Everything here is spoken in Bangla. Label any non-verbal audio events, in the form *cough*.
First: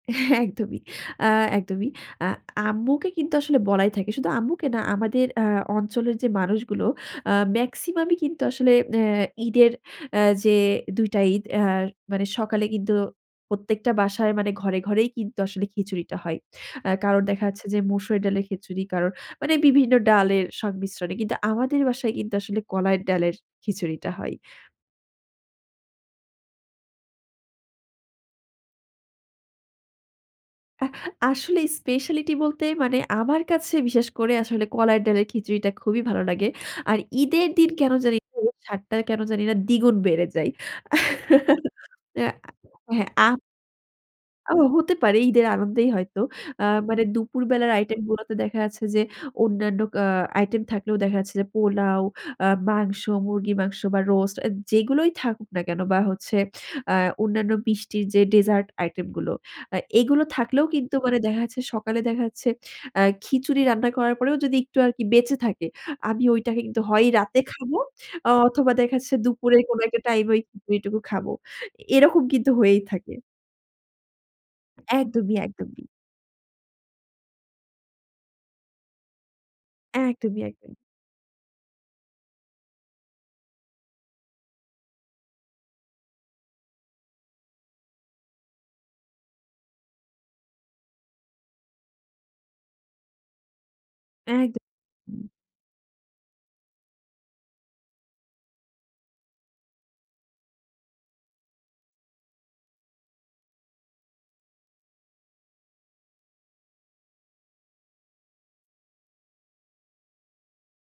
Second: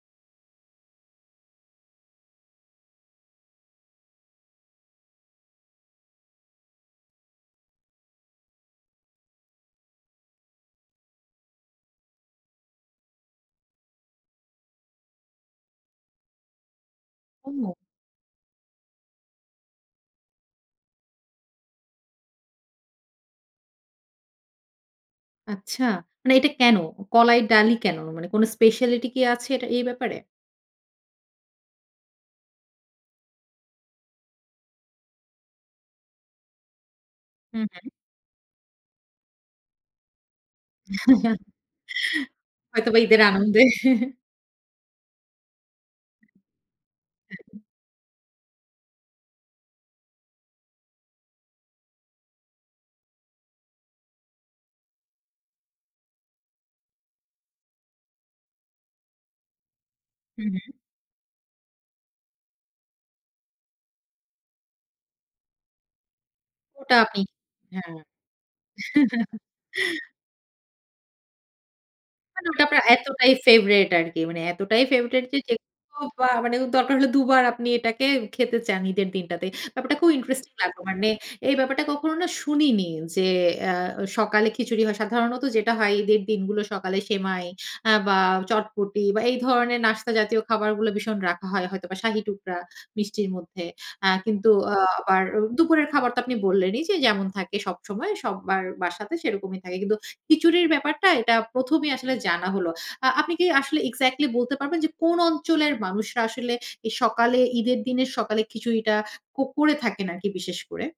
হ্যাঁ, একদমই আ একদমই আ আম্মুকে কিন্তু আসলে বলাই থাকে। শুধু আম্মুকে না আমাদের আ অঞ্চলের যে মানুষগুলো আ মেক্সিমামই কিন্তু আসলে আ ঈদের আ যে ২ টা ঈদ আর মানে সকালে কিন্তু প্রত্যেকটা বাসায় মানে ঘরে, ঘরেই, কিন্তু আসলে খিচুড়িটা হয়। আ কারণ দেখা হুম। যাচ্ছে যে, মসুর ডালের খিচুড়ি কারোর মানে বিভিন্ন ডালের সংমিশ্রণে কিন্তু আমাদের বাসায় কিন্তু আসলে কলাইয়ের ডালের খিচুড়িটা হয়। আচ্ছা। মানে এটা কেন? কলাই ডালি কেন? মানে কোন স্পেশালিটি কি আছে এটা এই ব্যাপারে? আ আসলে স্পেশালিটি বলতে মানে আমার কাছে বিশেষ করে আসলে কলাই ডালের খিচুড়িটা খুবই ভালো লাগে আর ঈদের হুম, দিন হুম। কেন জানি না, সাধটা কেন জানি না দ্বিগুণ বেড়ে যায় *chuckles* *chuckles* আ হয়তোবা হ্যাঁ ঈদের আ আনন্দে। *chuckles* ও হতে পারে ঈদের আনন্দেই হয়তো। আ মানে দুপুর হ্যাঁ। বেলার আইটেম গুলোতে দেখা যাচ্ছে যে, অন্যান্য আ আইটেম থাকলেও দেখা যাচ্ছে যে পোলাও, আ মাংস, মুরগির মাংস বা রোস্ট আ যেগুলোই থাকুক না কেন বা হচ্ছে আ অন্যান্য মিষ্টির যে ডেজার্ট আইটেম গুলো। আ এগুলো হুম, থাকলেও হুম। কিন্তু মানে দেখা যাচ্ছে, সকালে দেখা যাচ্ছে আ খিচুড়ি রান্না করার পরেও যদি একটু আরকি বেঁচে থাকে। আমি ওইটাকে কিন্তু ওটা হয় আমি রাতে খাবো হ্যাঁ। আ অথবা দেখাচ্ছে *chuckles* দুপুরে কোন একটা টাইমে ওই খিচুড়িটুকু খাবো। এরকম মানে কিন্তু ওটা হয়েই আপনার থাকে। এতটাই ফেভারাইট আরকি। মানে এতটাই ফেভরাইট একদমই, যে একদমই। যেকোনো বা মানে দরকার হলে দুবার আপনি এটাকে খেতে চান ঈদের দিনটাতে। ব্যাপারটা খুব একদমই, ইন্টারেস্টিং একদমই। লাগলো। মানে এই ব্যাপারটা কখনো না শুনিনি। যে আ সকালে খিচুড়ি হয় সাধারণত যেটা হয় ঈদের দিনগুলো সকালে সেমাই আ বা চটপটি বা এই ধরনের নাস্তা জাতীয় খাবারগুলো ভীষণ রাখা হয় হয়তোবা শাহী টুকরা মিষ্টির মধ্যে। আ কিন্তু একদমই, আ আবার হুম। দুপুরের খাবার তো আপনি বললেনই যে যেমন থাকে সবসময় সবার বাসাতে সেরকমই থাকে। কিন্তু খিচুড়ির ব্যাপারটা এটা প্রথমেই আসলে জানা হলো। আ আপনি কি আসলে এক্সাক্টলি বলতে পারবেন যে কোন অঞ্চলের মানুষরা আসলে এই সকালে ঈদের দিনের সকালে খিচুড়িটা কুক করে থাকেন আরকি বিশেষ করে?